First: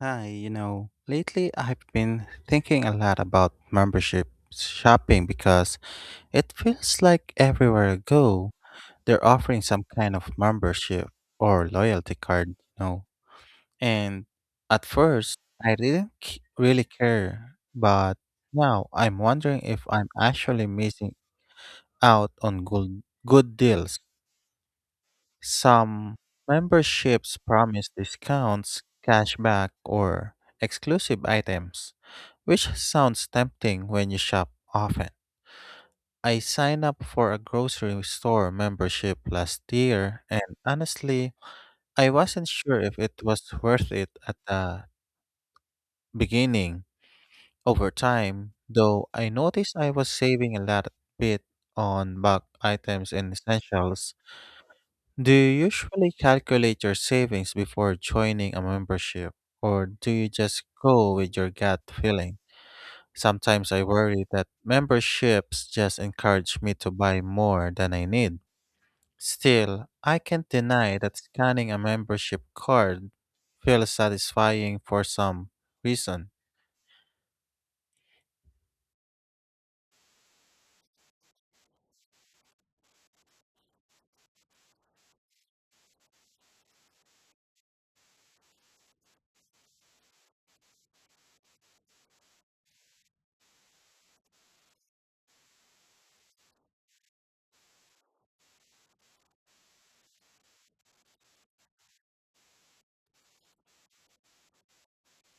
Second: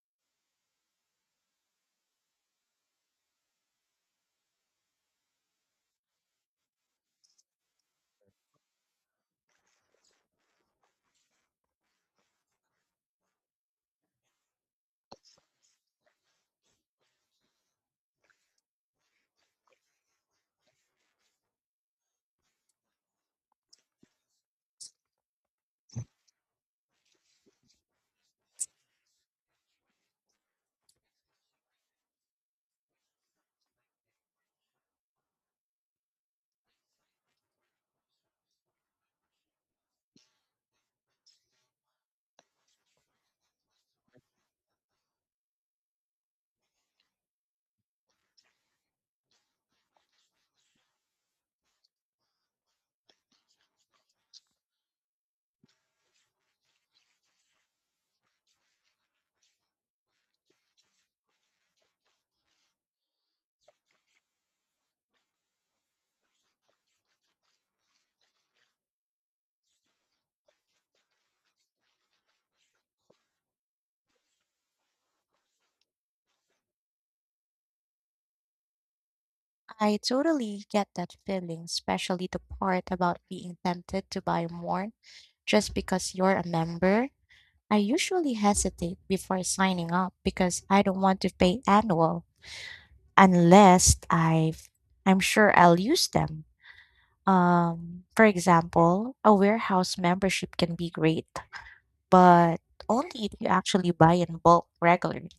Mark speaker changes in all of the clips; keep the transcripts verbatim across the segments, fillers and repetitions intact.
Speaker 1: Hi, you know, lately I've been thinking a lot about membership shopping because it feels like everywhere I go, they're offering some kind of membership or loyalty card, you know. And at first, I didn't c- really care, but now I'm wondering if I'm actually missing out on good good deals. Some memberships promise discounts, cashback, or exclusive items, which sounds tempting when you shop often. I signed up for a grocery store membership last year, and honestly, I wasn't sure if it was worth it at the beginning. Over time, though, I noticed I was saving a lot bit on bulk items and essentials. Do you usually calculate your savings before joining a membership, or do you just go with your gut feeling? Sometimes I worry that memberships just encourage me to buy more than I need. Still, I can't deny that scanning a membership card feels satisfying for some reason.
Speaker 2: I totally get that feeling, especially the part about being tempted to buy more just because you're a member. I usually hesitate before signing up because I don't want to pay annual unless I've I'm sure I'll use them. Um, for example, a warehouse membership can be great, but only if you actually buy in bulk regularly.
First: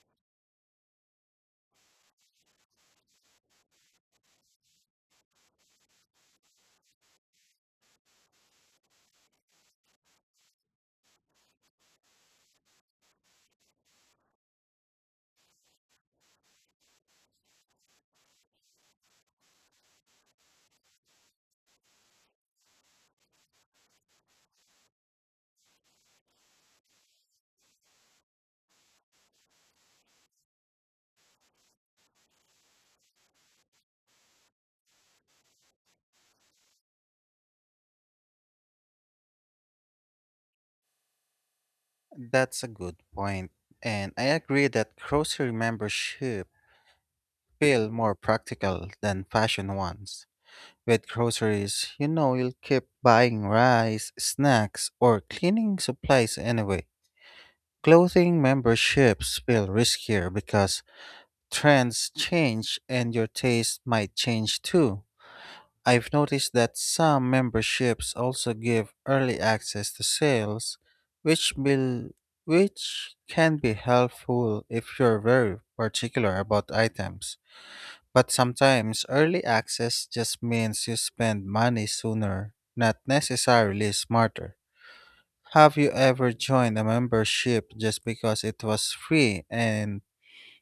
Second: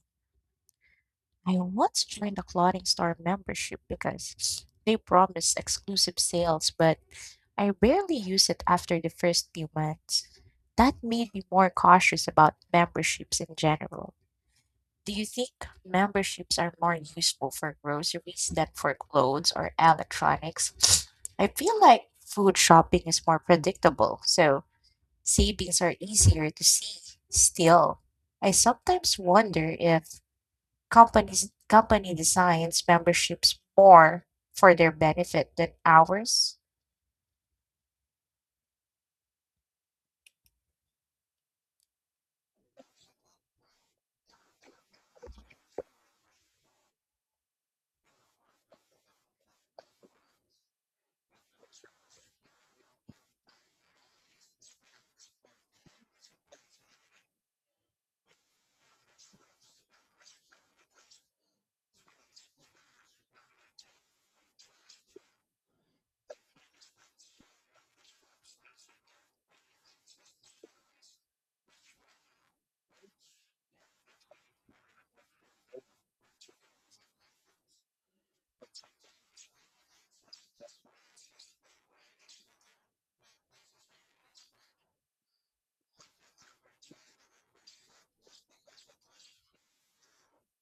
Speaker 2: I once joined a clothing store membership because they promised exclusive sales, but I rarely use it after the first few months. That made me more cautious about memberships in general. Do you think memberships are more useful for groceries than for clothes or electronics? I feel like food shopping is more predictable, so savings are easier to see. Still, I sometimes wonder if companies company designs memberships more for their benefit than ours.
Speaker 1: That's a good point, and I agree that grocery membership feel more practical than fashion ones. With groceries, you know you'll keep buying rice, snacks, or cleaning supplies anyway. Clothing memberships feel riskier because trends change and your taste might change too. I've noticed that some memberships also give early access to sales, which will which can be helpful if you're very particular about items. But sometimes early access just means you spend money sooner, not necessarily smarter. Have you ever joined a membership just because it was free and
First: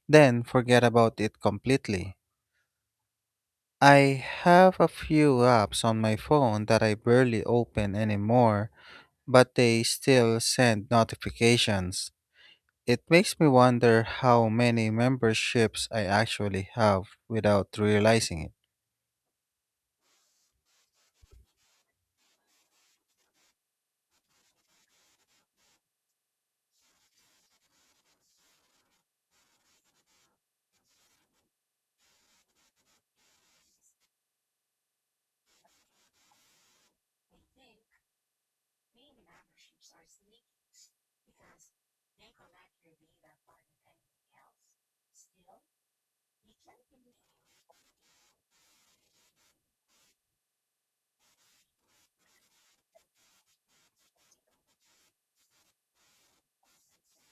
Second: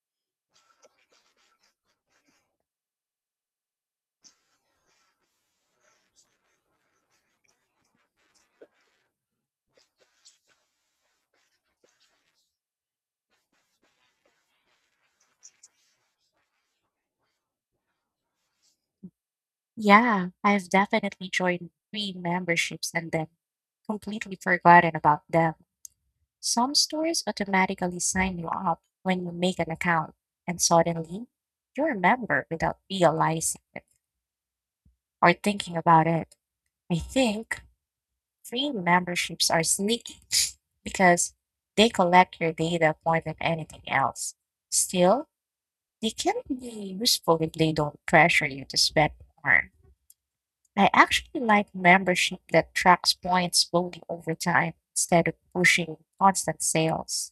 Speaker 1: then forget about it completely? I have a few apps on my phone that I barely open anymore, but they still send notifications. It makes me wonder how many memberships I actually have without realizing it.
Speaker 2: Yeah, I've definitely joined free memberships and then completely forgotten about them. Some stores automatically sign you up when you make an account, and suddenly you're a member without realizing it or thinking about it. I think free memberships are sneaky because they collect your data more than anything else. Still, they can be useful if they don't pressure you to spend more. I actually like membership that tracks points slowly over time instead of pushing constant sales.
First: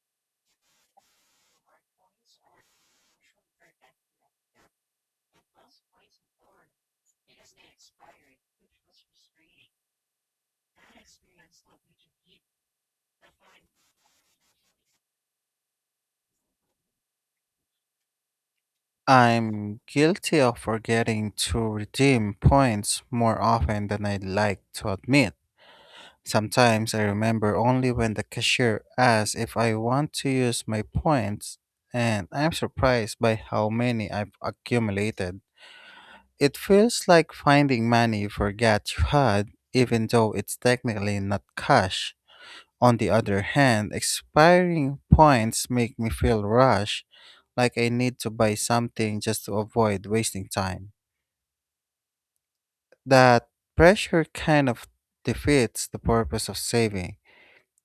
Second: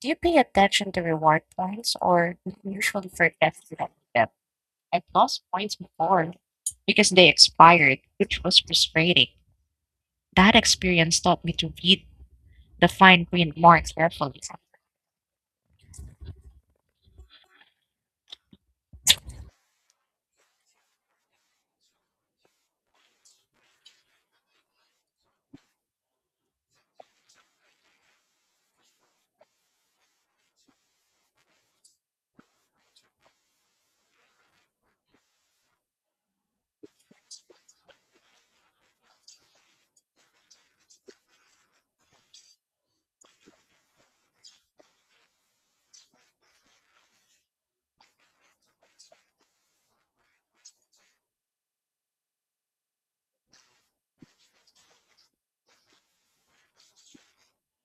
Speaker 2: Do you pay attention to reward points or do you usually forget that them? I lost points before because they expired, which was frustrating. That experience taught me to read the fine print more carefully.
Speaker 1: I'm guilty of forgetting to redeem points more often than I'd like to admit. Sometimes I remember only when the cashier asks if I want to use my points, and I'm surprised by how many I've accumulated. It feels like finding money you forgot you had, even though it's technically not cash. On the other hand, expiring points make me feel rushed, like I need to buy something just to avoid wasting time. That pressure kind of defeats the purpose of saving.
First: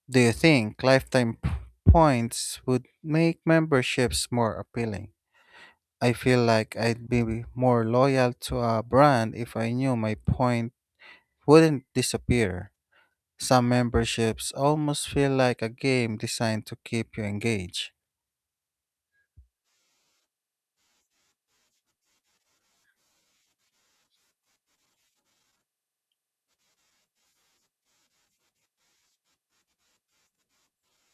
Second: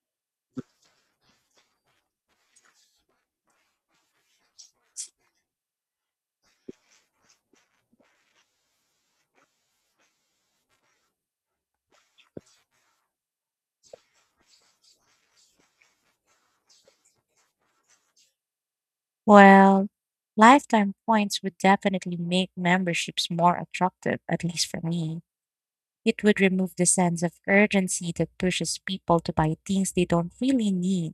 Speaker 1: Do you think lifetime p- points would make memberships more appealing? I feel like I'd be more loyal to a brand if I knew my point wouldn't disappear. Some memberships almost feel like a game designed to keep you engaged.
Speaker 2: Well, lifetime points would definitely make memberships more attractive, at least for me. It would remove the sense of urgency that pushes people to buy things they don't really need.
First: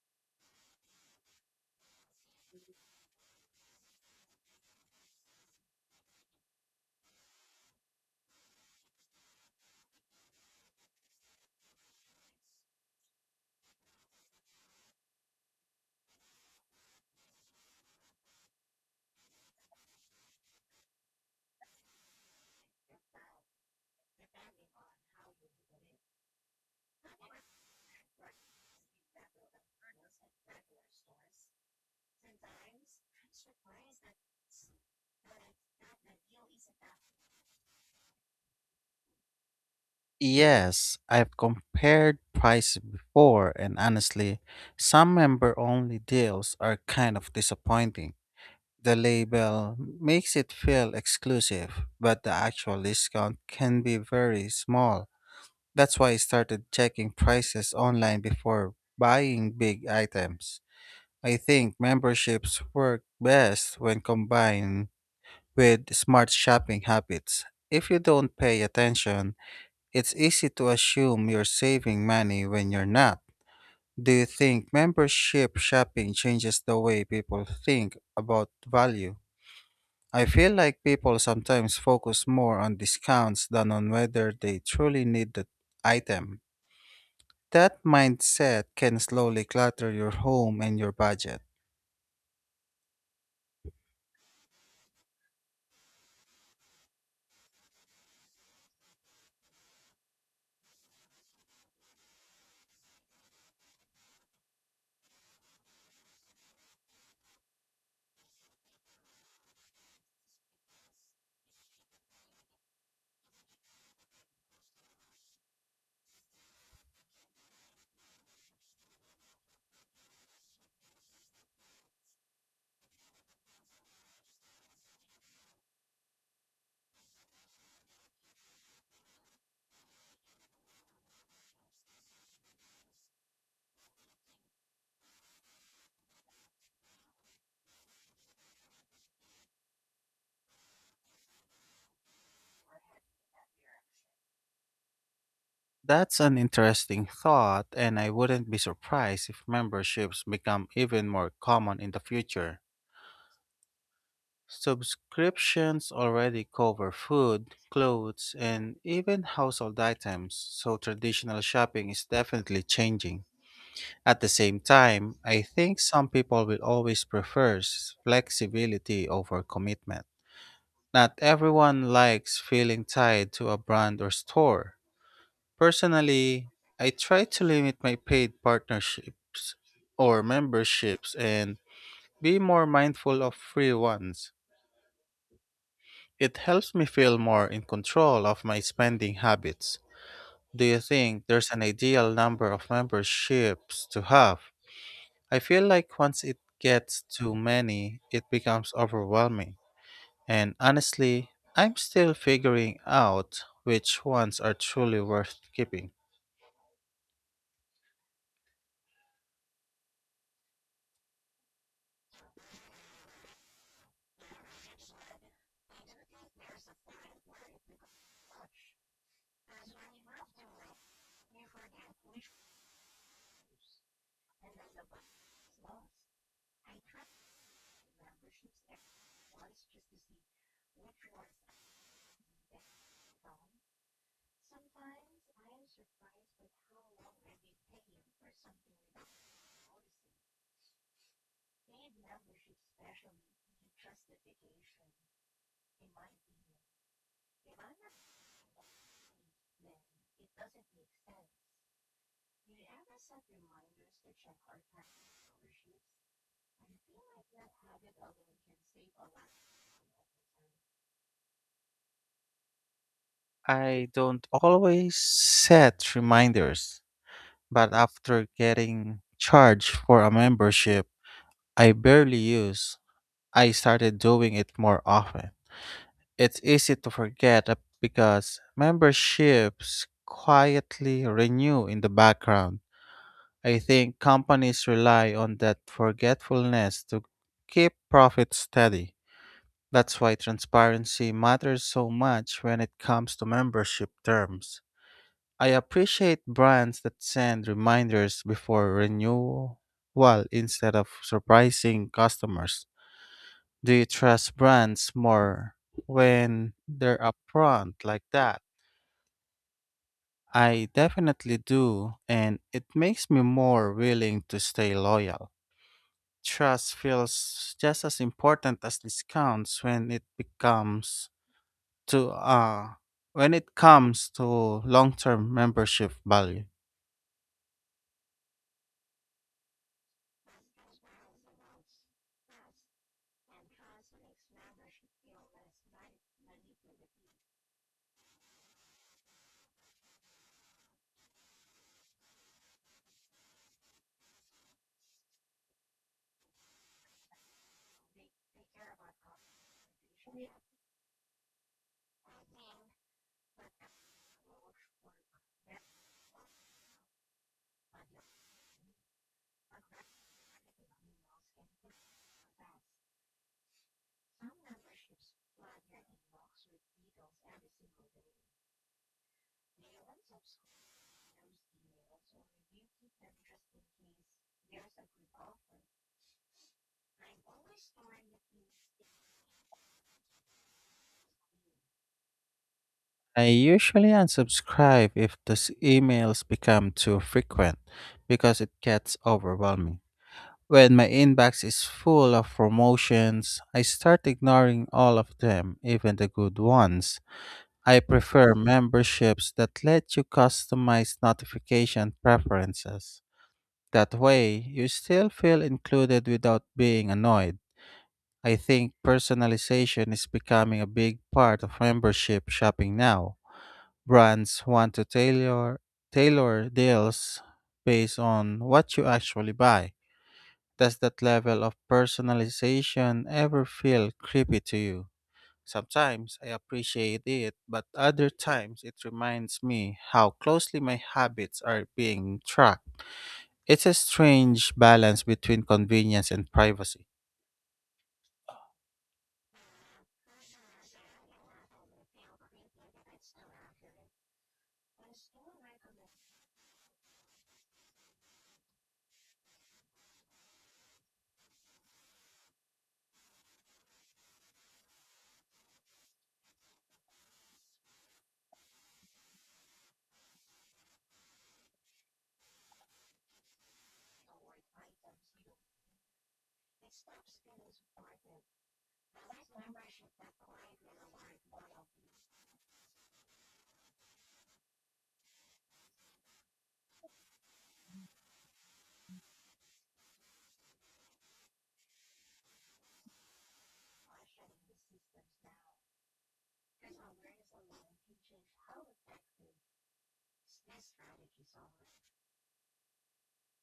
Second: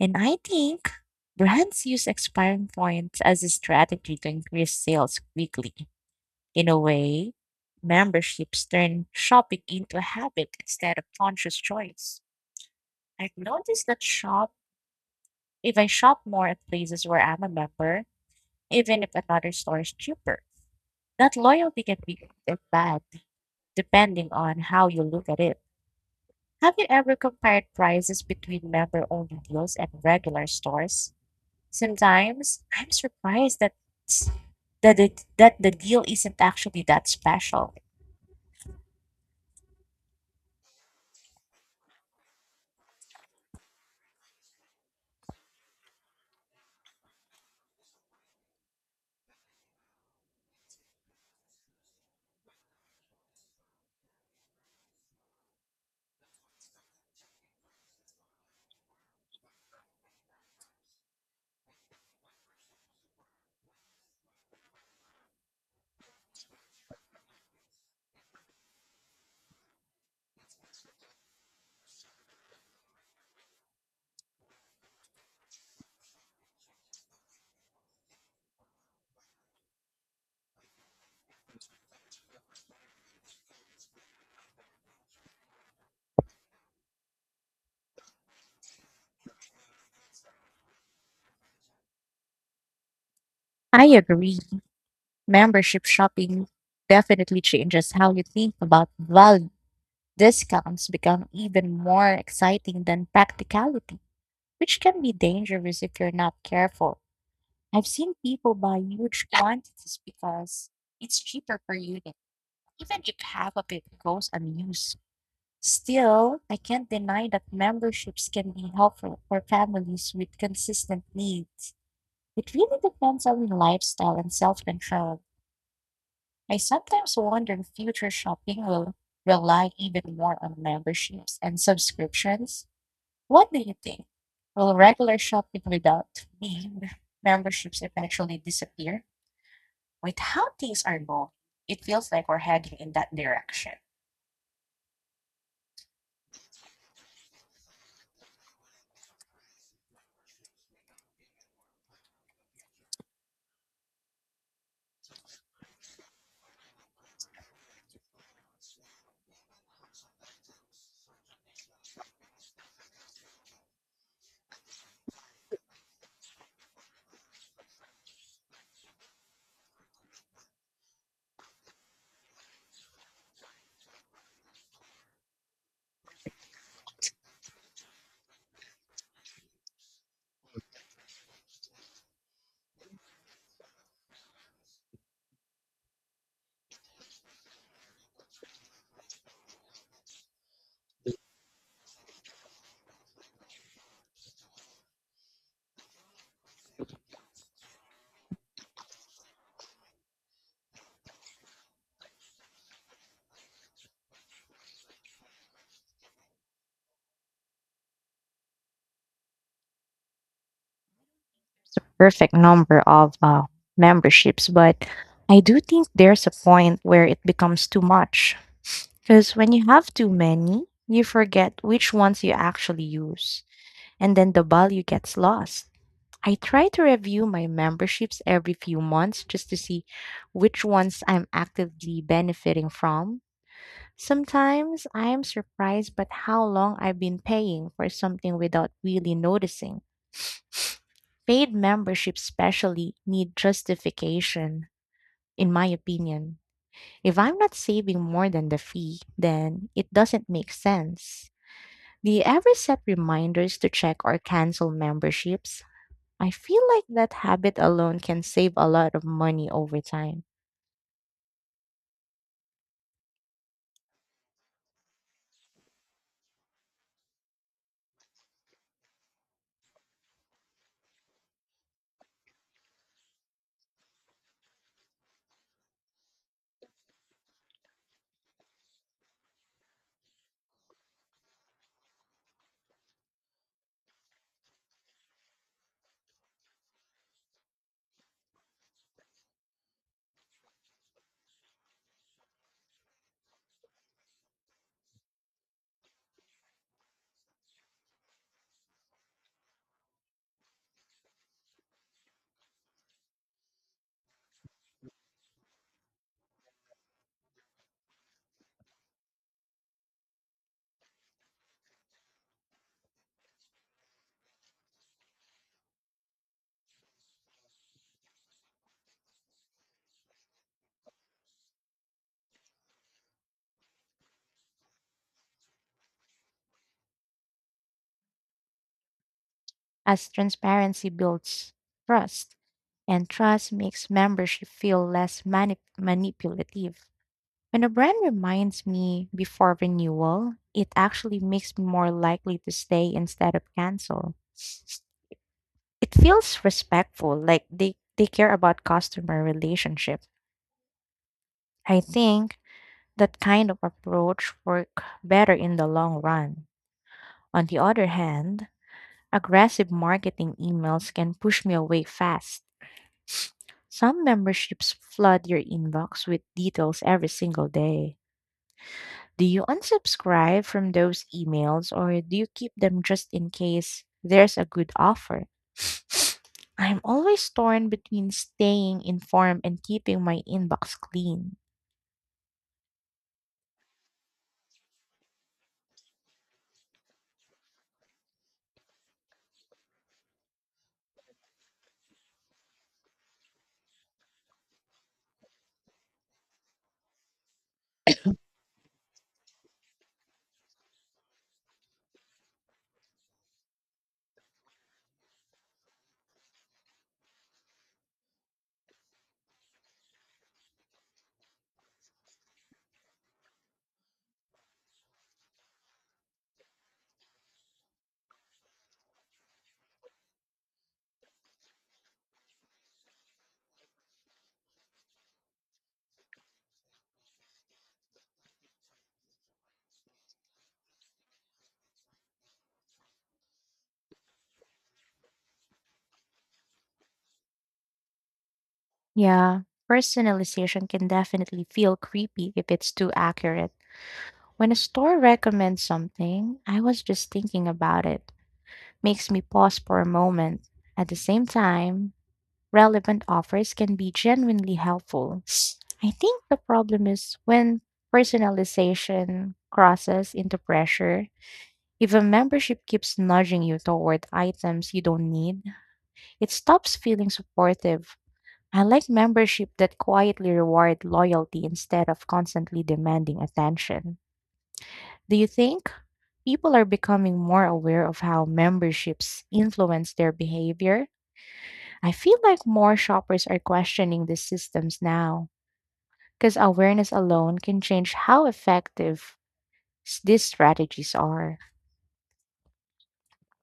Speaker 2: And I think brands use expiring points as a strategy to increase sales quickly. In a way, memberships turn shopping into a habit instead of conscious choice. I've noticed that shop if I shop more at places where I'm a member, even if another store is cheaper. That loyalty can be good or bad depending on how you look at it. Have you ever compared prices between member-only deals and regular stores? Sometimes I'm surprised that s- that it, that the deal isn't actually that special.
Speaker 1: Yes, I've compared prices before, and honestly, some member only deals are kind of disappointing. The label makes it feel exclusive, but the actual discount can be very small. That's why I started checking prices online before buying big items. I think memberships work best when combined with smart shopping habits. If you don't pay attention, it's easy to assume you're saving money when you're not. Do you think membership shopping changes the way people think about value? I feel like people sometimes focus more on discounts than on whether they truly need the item. That mindset can slowly clutter your home and your budget.
Speaker 2: I agree. Membership shopping definitely changes how you think about value. Discounts become even more exciting than practicality, which can be dangerous if you're not careful. I've seen people buy huge quantities because it's cheaper per unit. Even if half of it goes unused, still, I can't deny that memberships can be helpful for families with consistent needs. It really depends on lifestyle and self control. I sometimes wonder if future shopping will rely even more on memberships and subscriptions. What do you think? Will regular shopping without mem- memberships eventually disappear? With how things are going, it feels like we're heading in that direction.
Speaker 1: That's an interesting thought, and I wouldn't be surprised if memberships become even more common in the future. Subscriptions already cover food, clothes, and even household items, so traditional shopping is definitely changing. At the same time, I think some people will always prefer s- flexibility over commitment. Not everyone likes feeling tied to a brand or store. Personally, I try to limit my paid partnerships or memberships and be more mindful of free ones. It helps me feel more in control of my spending habits. Do you think there's an ideal number of memberships to have? I feel like once it gets too many, it becomes overwhelming. And honestly, I'm still figuring out which ones are truly worth keeping.
Speaker 2: Perfect number of uh, memberships, but I do think there's a point where it becomes too much. Because when you have too many, you forget which ones you actually use, and then the value gets lost. I try to review my memberships every few months just to see which ones I'm actively benefiting from. Sometimes I am surprised by how long I've been paying for something without really noticing. Paid membership especially need justification, in my opinion. If I'm not saving more than the fee, then it doesn't make sense. Do you ever set reminders to check or cancel memberships? I feel like that habit alone can save a lot of money over time,
Speaker 1: I don't always set reminders, but after getting charged for a membership I barely use, I started doing it more often. It's easy to forget ab- because memberships quietly renew in the background. I think companies rely on that forgetfulness to keep profits steady. That's why transparency matters so much when it comes to membership terms. I appreciate brands that send reminders before renewal instead of surprising customers. Do you trust brands more when they're upfront like that? I definitely do, and it makes me more willing to stay loyal. Trust feels just as important as discounts when it becomes to uh when it comes to long-term membership value.
Speaker 2: as transparency builds trust, and trust makes membership feel less manip- manipulative. When a brand reminds me before renewal, it actually makes me more likely to stay instead of cancel. It feels respectful, like they, they care about customer relationship. I think that kind of approach work better in the long run. On the other hand, aggressive marketing emails can push me away fast. Some memberships flood your inbox with details every single day. Do you unsubscribe from those emails or do you keep them just in case there's a good offer? I'm always torn between staying informed and keeping my inbox clean.
Speaker 1: I usually unsubscribe if those emails become too frequent because it gets overwhelming. When my inbox is full of promotions, I start ignoring all of them, even the good ones. I prefer memberships that let you customize notification preferences. That way, you still feel included without being annoyed. I think personalization is becoming a big part of membership shopping now. Brands want to tailor tailor deals based on what you actually buy. Does that level of personalization ever feel creepy to you? Sometimes I appreciate it, but other times it reminds me how closely my habits are being tracked. It's a strange balance between convenience and privacy.
Speaker 2: Yeah, personalization can definitely feel creepy if it's too accurate. When a store recommends something, I was just thinking about it. Makes me pause for a moment. At the same time, relevant offers can be genuinely helpful. I think the problem is when personalization crosses into pressure. If a membership keeps nudging you toward items you don't need, it stops feeling supportive. I like membership that quietly reward loyalty instead of constantly demanding attention. Do you think people are becoming more aware of how memberships influence their behavior? I feel like more shoppers are questioning these systems now, because awareness alone can change how effective s- these strategies are.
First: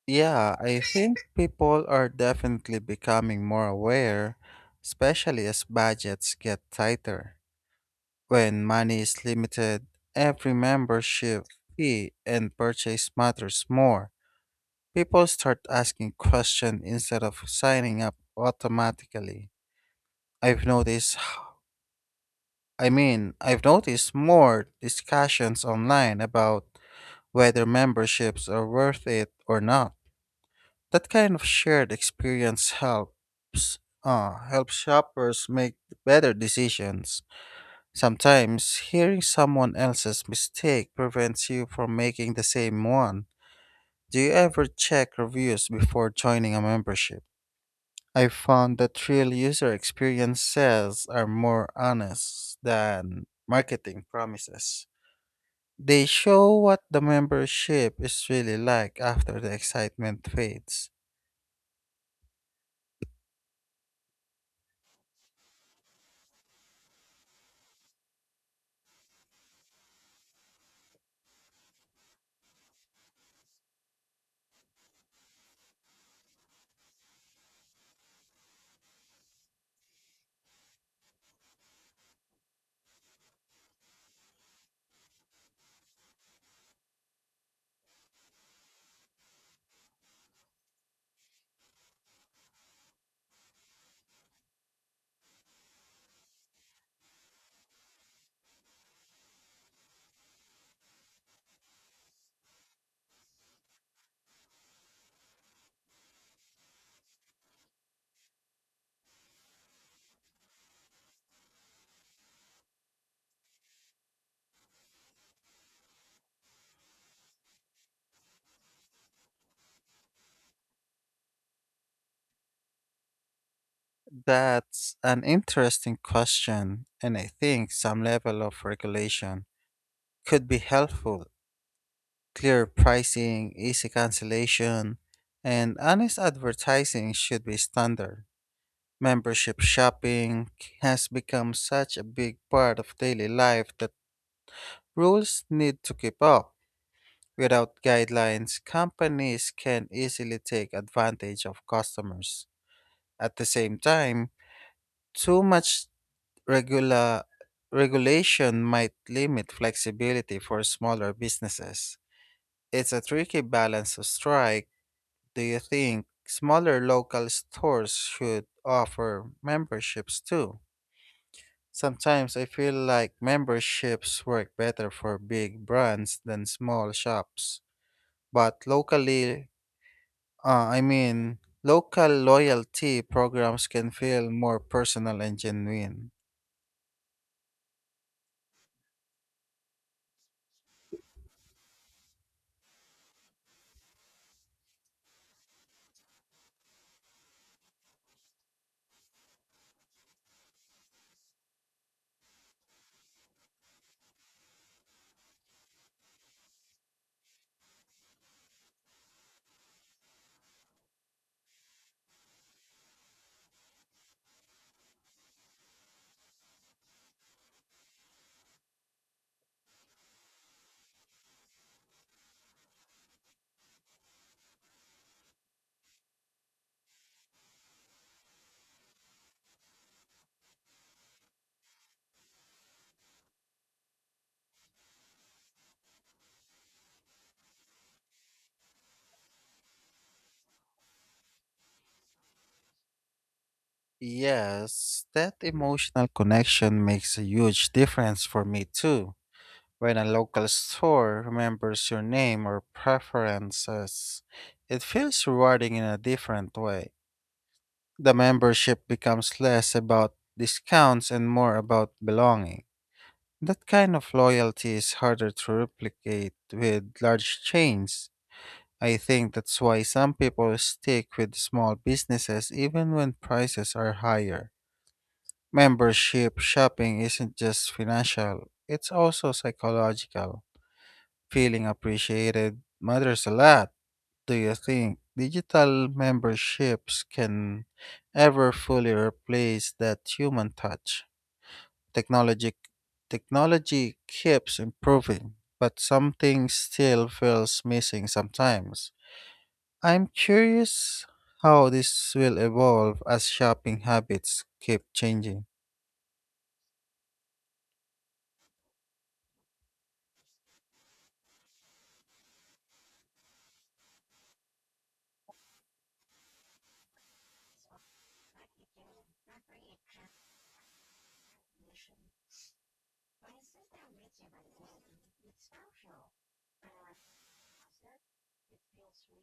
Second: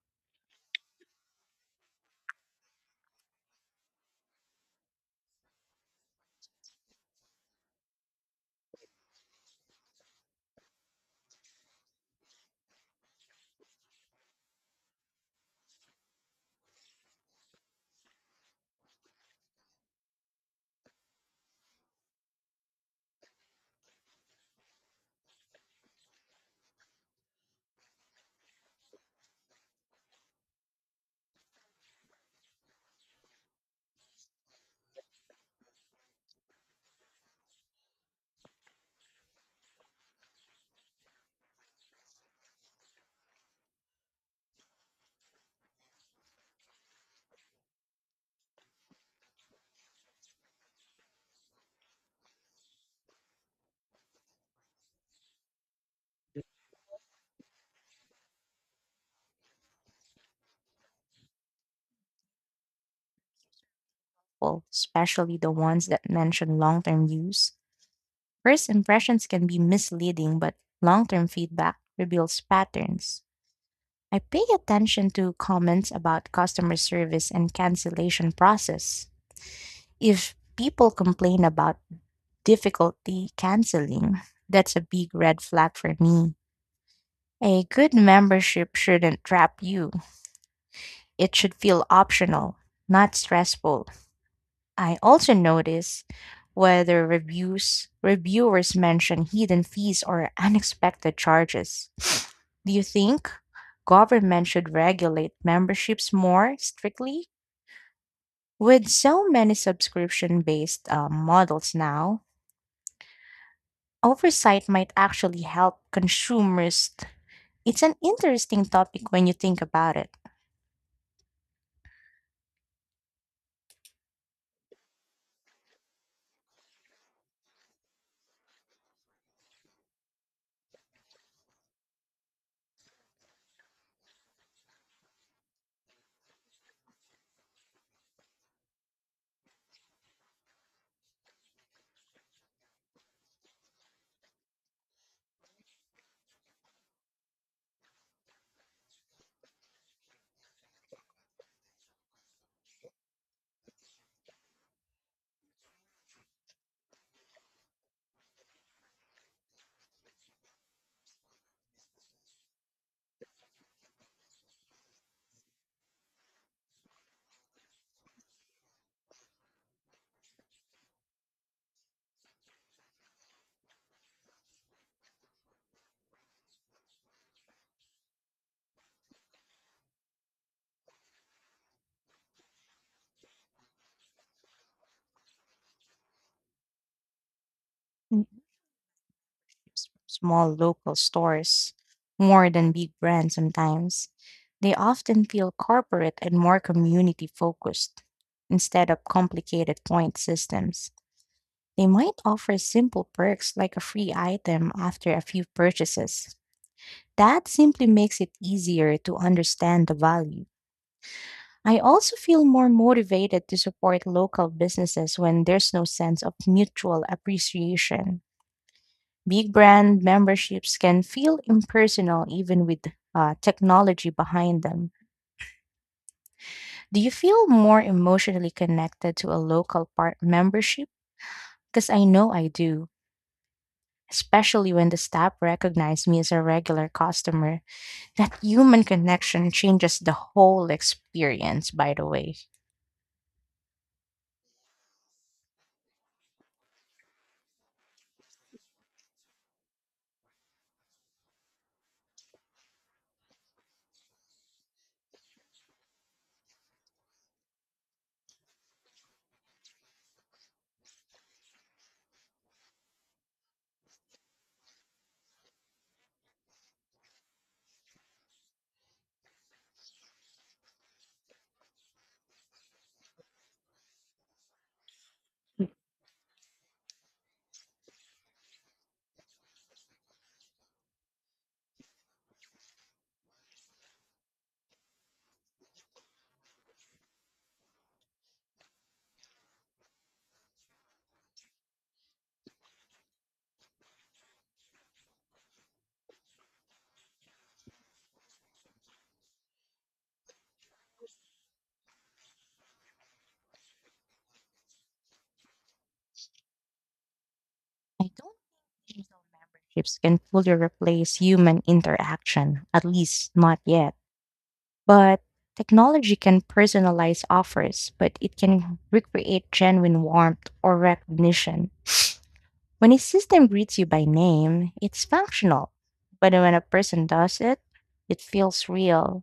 Speaker 1: Yeah, I think people are definitely becoming more aware, especially as budgets get tighter. When money is limited, every membership fee and purchase matters more. People start asking questions instead of signing up automatically. I've noticed, I mean, I've noticed more discussions online about whether memberships are worth it or not. That kind of shared experience helps uh, helps shoppers make better decisions. Sometimes hearing someone else's mistake prevents you from making the same one. Do you ever check reviews before joining a membership? I found that real user experiences are more honest than marketing promises. They show what the membership is really like after the excitement fades.
Speaker 2: Well, especially the ones that mention long term use. First impressions can be misleading, but long term feedback reveals patterns. I pay attention to comments about customer service and cancellation process. If people complain about difficulty canceling, that's a big red flag for me. A good membership shouldn't trap you. It should feel optional, not stressful. I also notice whether reviews reviewers mention hidden fees or unexpected charges. Do you think government should regulate memberships more strictly? With so many subscription based models now, oversight might actually help consumers. It's an interesting topic when you think about it.
Speaker 1: That's an interesting question, and I think some level of regulation could be helpful. Clear pricing, easy cancellation, and honest advertising should be standard. Membership shopping has become such a big part of daily life that rules need to keep up. Without guidelines, companies can easily take advantage of customers. At the same time, too much regula- regulation might limit flexibility for smaller businesses. It's a tricky balance to strike. Do you think smaller local stores should offer memberships too? Sometimes I feel like memberships work better for big brands than small shops. But locally, uh, I mean, local loyalty programs can feel more personal and genuine.
Speaker 2: S- small local stores more than big brands sometimes. They often feel corporate and more community focused instead of complicated point systems. They might offer simple perks like a free item after a few purchases. That simply makes it easier to understand the value. I also feel more motivated to support local businesses when there's no sense of mutual appreciation. Big brand memberships can feel impersonal even with uh, technology behind them. Do you feel more emotionally connected to a local part membership? Because I know I do, especially when the staff recognize me as a regular customer. That human connection changes the whole experience, by the way.
Speaker 1: Yes, that emotional connection makes a huge difference for me too. When a local store remembers your name or preferences, it feels rewarding in a different way. The membership becomes less about discounts and more about belonging. That kind of loyalty is harder to replicate with large chains. I think that's why some people stick with small businesses even when prices are higher. Membership shopping isn't just financial, it's also psychological. Feeling appreciated matters a lot. Do you think digital memberships can ever fully replace that human touch? Technology technology keeps improving, but something still feels missing sometimes. I'm curious how this will evolve as shopping habits keep changing.
Speaker 2: I don't think digital memberships can fully replace human interaction, at least not yet. But technology can personalize offers, but it can recreate genuine warmth or recognition. When a system greets you by name, it's functional. But when a person does it, it feels real.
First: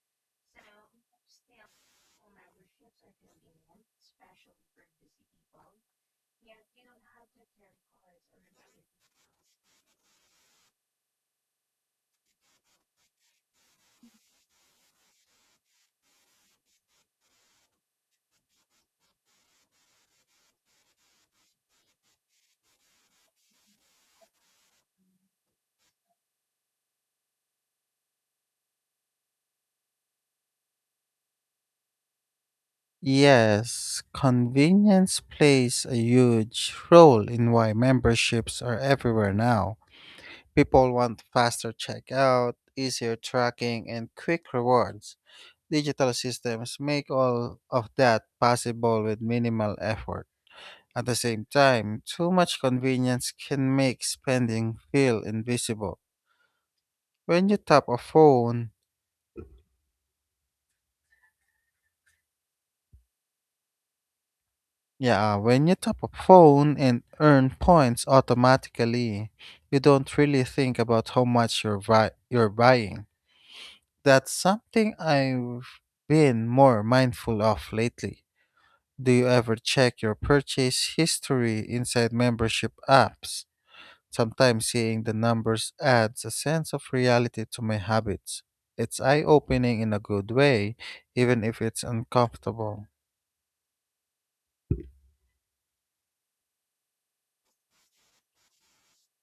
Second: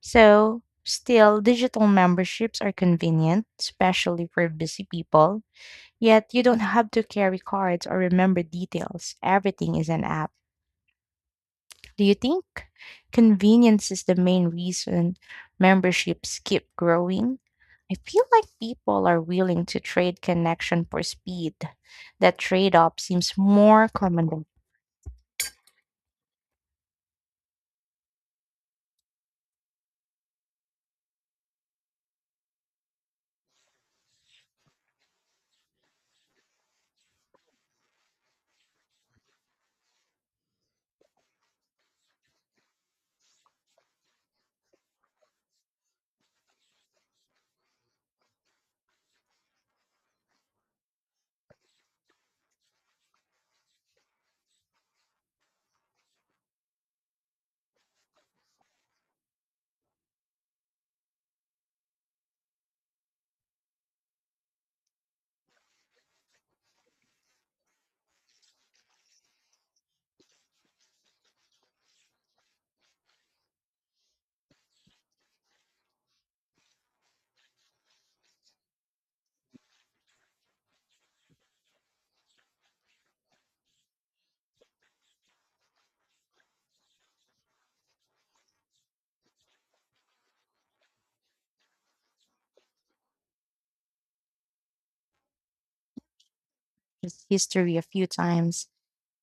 Speaker 2: So, still, digital memberships are convenient, especially for busy people. Yet, you don't have to carry cards or remember details. Everything is an app. Do you think convenience is the main reason memberships keep growing? I feel like people are willing to trade connection for speed. That trade off seems more common than
Speaker 1: Yes, convenience plays a huge role in why memberships are everywhere now. People want faster checkout, easier tracking, and quick rewards. Digital systems make all of that possible with minimal effort. At the same time, too much convenience can make spending feel invisible. When you tap a phone, yeah, when you tap a phone and earn points automatically, you don't really think about how much you're, buy- you're buying. That's something I've been more mindful of lately. Do you ever check your purchase history inside membership apps? Sometimes seeing the numbers adds a sense of reality to my habits. It's eye opening in a good way, even if it's uncomfortable.
Speaker 2: just history a few times.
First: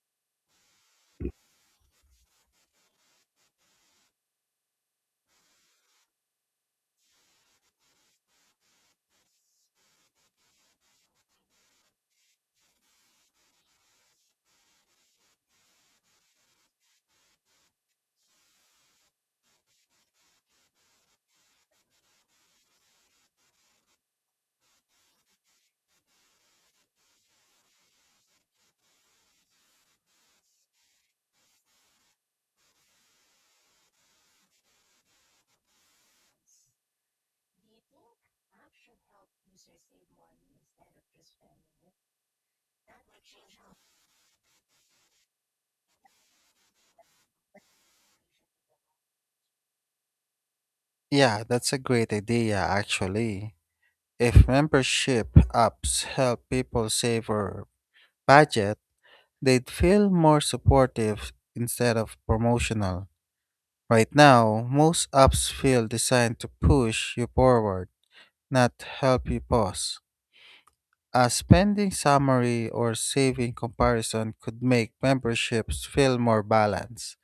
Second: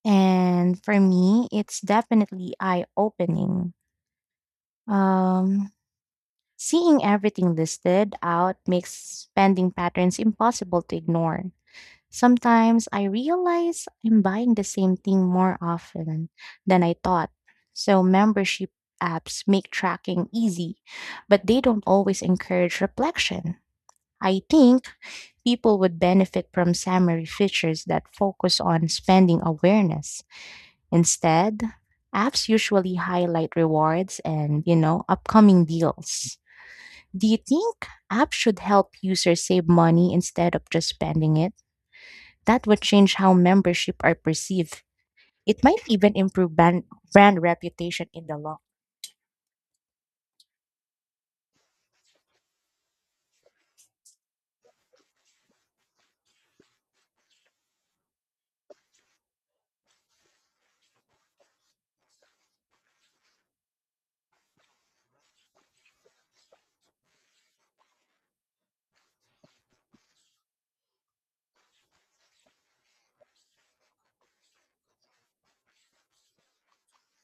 Speaker 2: And for me, it's definitely eye opening. Um, seeing everything listed out makes spending patterns impossible to ignore. Sometimes I realize I'm buying the same thing more often than I thought. So, membership apps make tracking easy, but they don't always encourage reflection. I think people would benefit from summary features that focus on spending awareness. Instead, apps usually highlight rewards and, you know, upcoming deals. Do you think apps should help users save money instead of just spending it? That would change how membership are perceived. It might even improve brand, brand reputation in the long.
Speaker 1: Yeah, that's a great idea, actually. If membership apps help people save or budget, they'd feel more supportive instead of promotional. Right now, most apps feel designed to push you forward not help you pause. A spending summary or saving comparison could make memberships feel more balanced.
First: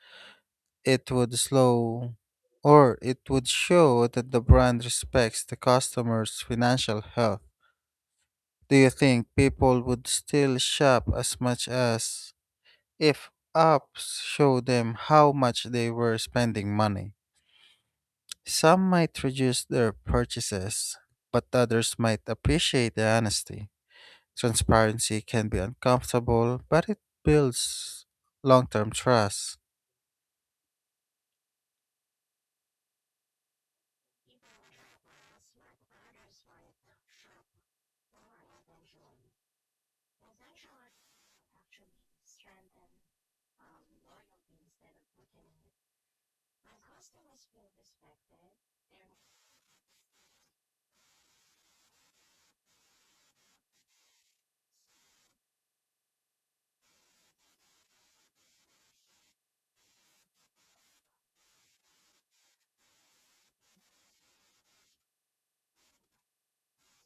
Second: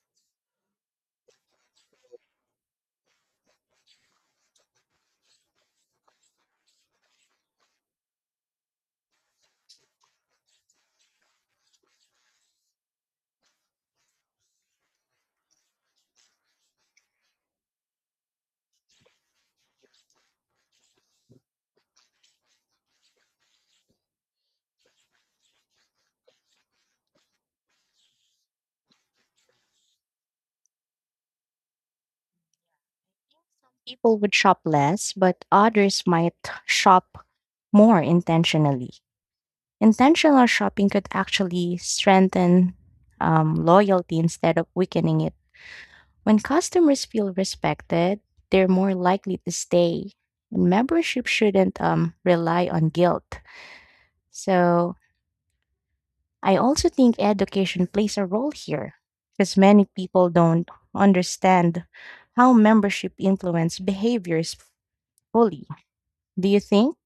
Speaker 1: It would slow or it would show that the brand respects the customer's financial health. Do you think people would still shop as much as if apps show them how much they were spending money? Some might reduce their purchases, but others might appreciate the honesty. Transparency can be uncomfortable, but it builds long term trust.
Speaker 2: People would shop less, but others might shop more intentionally. Intentional shopping could actually strengthen um, loyalty instead of weakening it. When customers feel respected, they're more likely to stay. And membership shouldn't um, rely on guilt. So I also think education plays a role here because many people don't understand how membership influence behaviors fully. Do you think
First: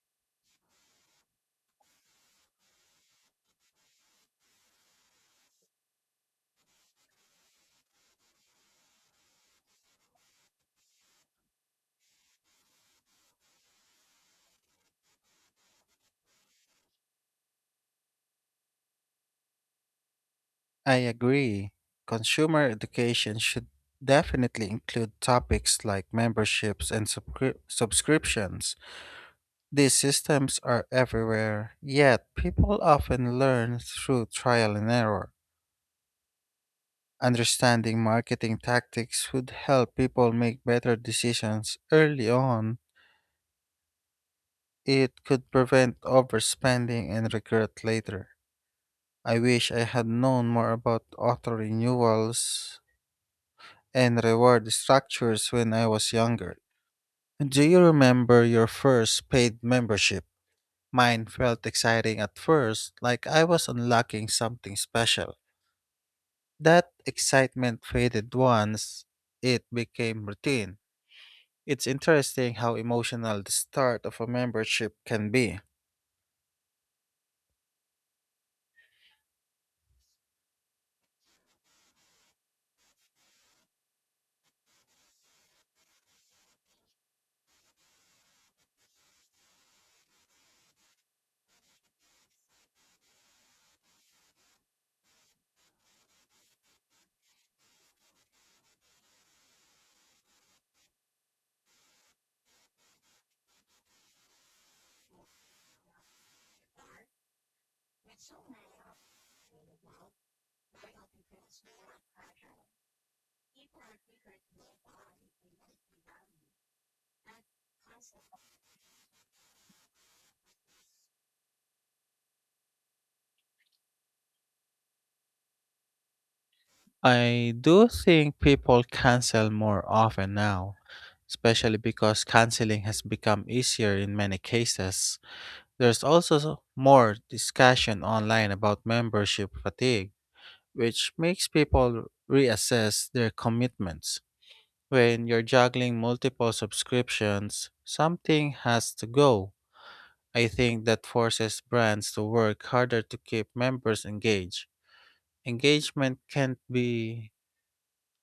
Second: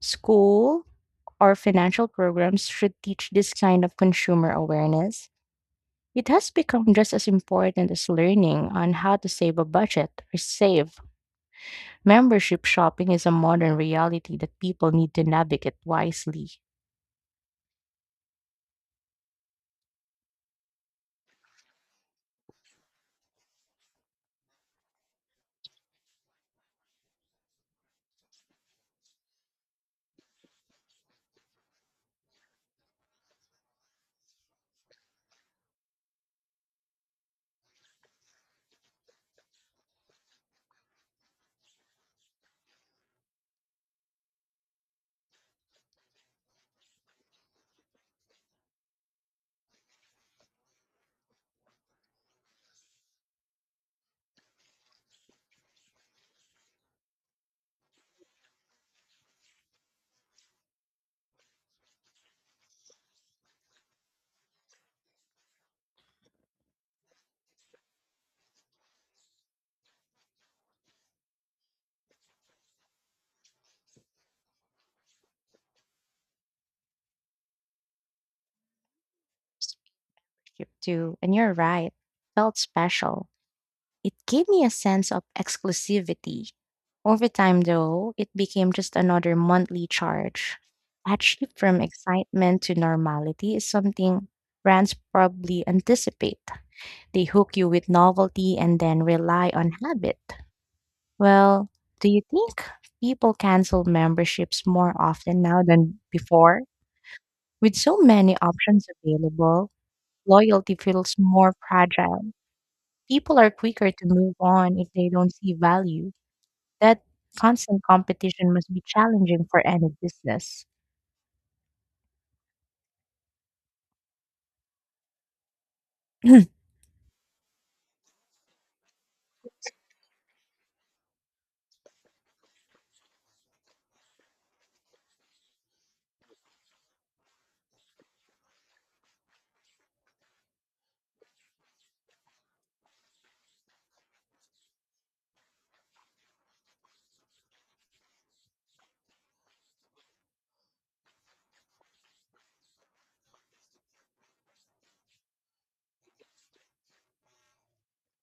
Speaker 2: school or financial programs should teach this kind of consumer awareness? It has become just as important as learning on how to save a budget or save. Membership shopping is a modern reality that people need to navigate wisely.
Speaker 1: I agree. Consumer education should definitely include topics like memberships and subscri- subscriptions. These systems are everywhere, yet, people often learn through trial and error. Understanding marketing tactics would help people make better decisions early on. It could prevent overspending and regret later. I wish I had known more about auto renewals and reward structures when I was younger. Do you remember your first paid membership? Mine felt exciting at first, like I was unlocking something special. That excitement faded once it became routine. It's interesting how emotional the start of a membership can be.
Speaker 2: Too. And you're right, felt special. It gave me a sense of exclusivity. Over time, though, it became just another monthly charge. That shift from excitement to normality is something brands probably anticipate. They hook you with novelty and then rely on habit. Well, do you think people cancel memberships more often now than before? With so many options available, loyalty feels more fragile. People are quicker to move on if they don't see value. That constant competition must be challenging for any business.
Speaker 1: I do think people cancel more often now, especially because canceling has become easier in many cases. There's also s- more discussion online about membership fatigue, which makes people reassess their commitments. When you're juggling multiple subscriptions, something has to go. I think that forces brands to work harder to keep members engaged. Engagement can't be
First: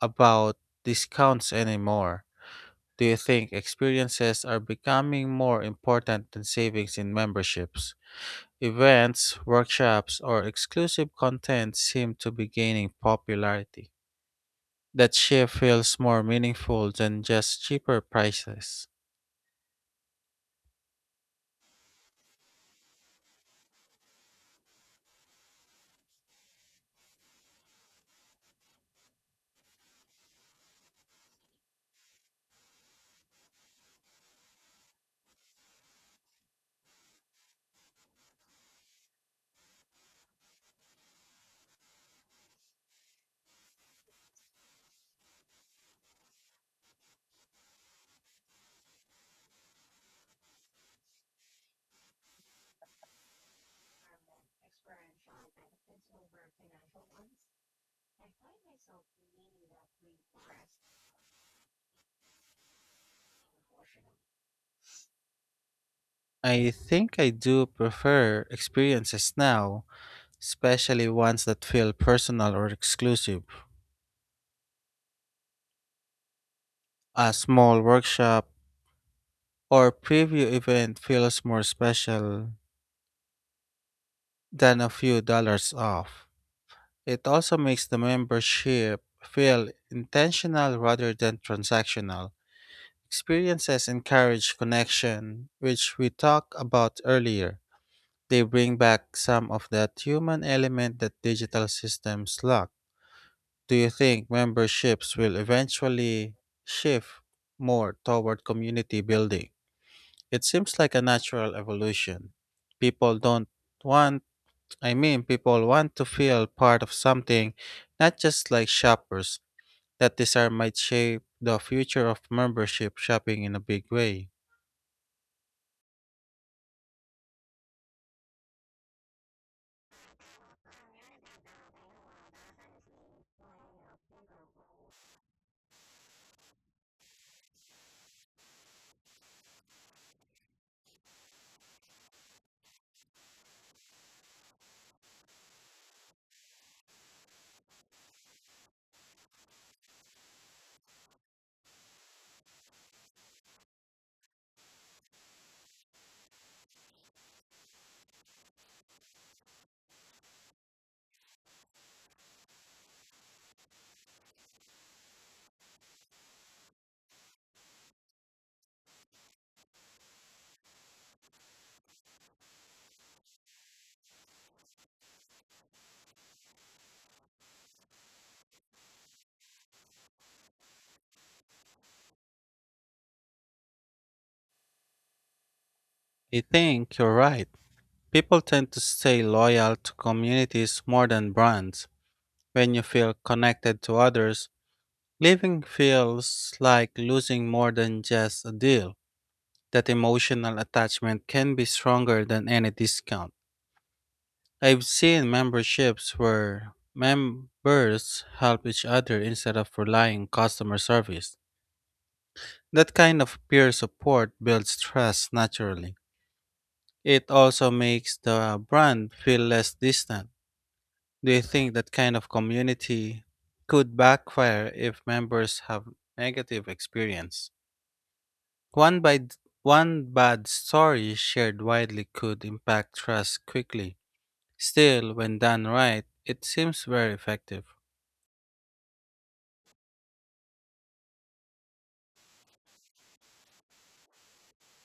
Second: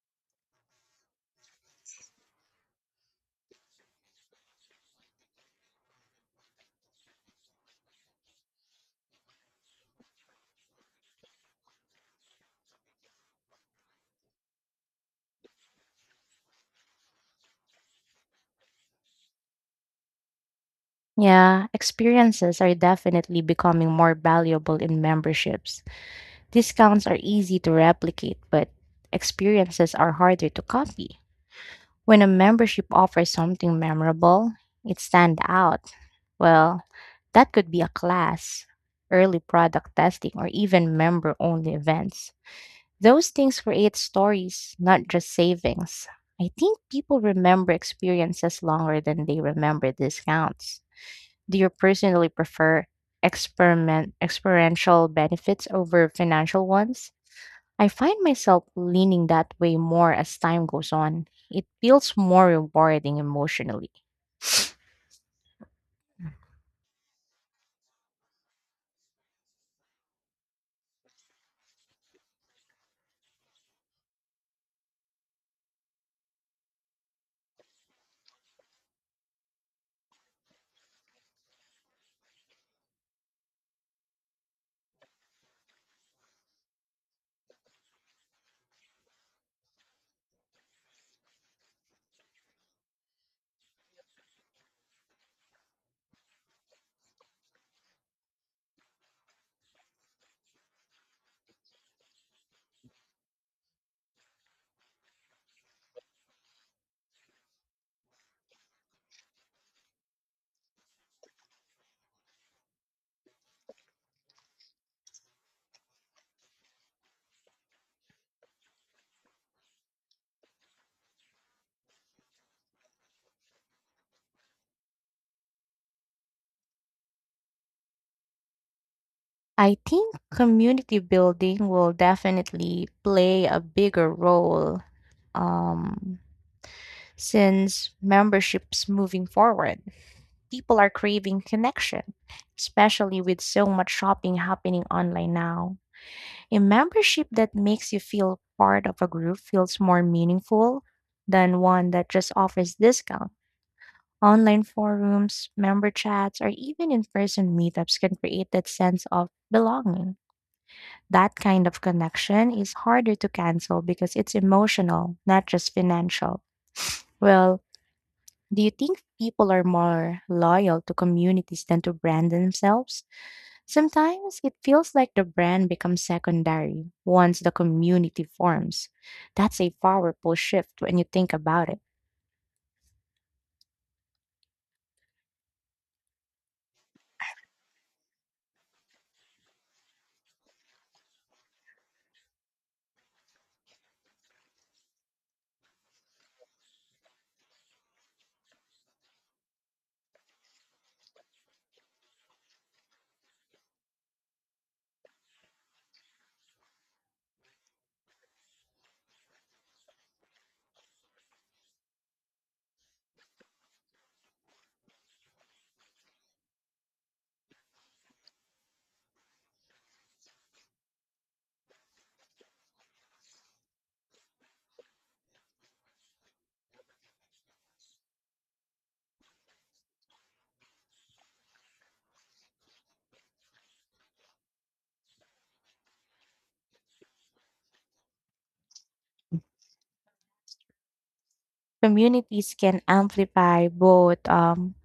Speaker 1: about discounts anymore. Do you think experiences are becoming more important than savings in memberships? Events, workshops, or exclusive content seem to be gaining popularity. That shift feels more meaningful than just cheaper prices.
Speaker 2: Yeah, experiences are definitely becoming more valuable in memberships. Discounts are easy to replicate, but experiences are harder to copy. When a membership offers something memorable, it stands out. Well, that could be a class, early product testing, or even member only events. Those things create stories, not just savings. I think people remember experiences longer than they remember discounts. Do you personally prefer experiment experiential benefits over financial ones? I find myself leaning that way more as time goes on. It feels more rewarding emotionally.
Speaker 1: I think I do prefer experiences now, especially ones that feel personal or exclusive. A small workshop or preview event feels more special than a few dollars off. It also makes the membership feel intentional rather than transactional. Experiences encourage connection, which we talked about earlier. They bring back some of that human element that digital systems lack. Do you think memberships will eventually shift more toward community building? It seems like a natural evolution. People don't want I mean, People want to feel part of something, not just like shoppers. That desire might shape the future of membership shopping in a big way.
Speaker 2: I think community building will definitely play a bigger role um, since memberships moving forward. People are craving connection, especially with so much shopping happening online now. A membership that makes you feel part of a group feels more meaningful than one that just offers discount. Online forums, member chats, or even in person meetups can create that sense of belonging. That kind of connection is harder to cancel because it's emotional, not just financial. Well, do you think people are more loyal to communities than to brand themselves? Sometimes it feels like the brand becomes secondary once the community forms. That's a powerful shift when you think about it.
Speaker 1: I think you're right. People tend to stay loyal to communities more than brands. When you feel connected to others, leaving feels like losing more than just a deal. That emotional attachment can be stronger than any discount. I've seen memberships where members help each other instead of relying on customer service. That kind of peer support builds trust naturally. It also makes the brand feel less distant. Do you think that kind of community could backfire if members have negative experience? One by one bad story shared widely could impact trust quickly. Still, when done right, it seems very effective.
Speaker 2: Communities can amplify both um,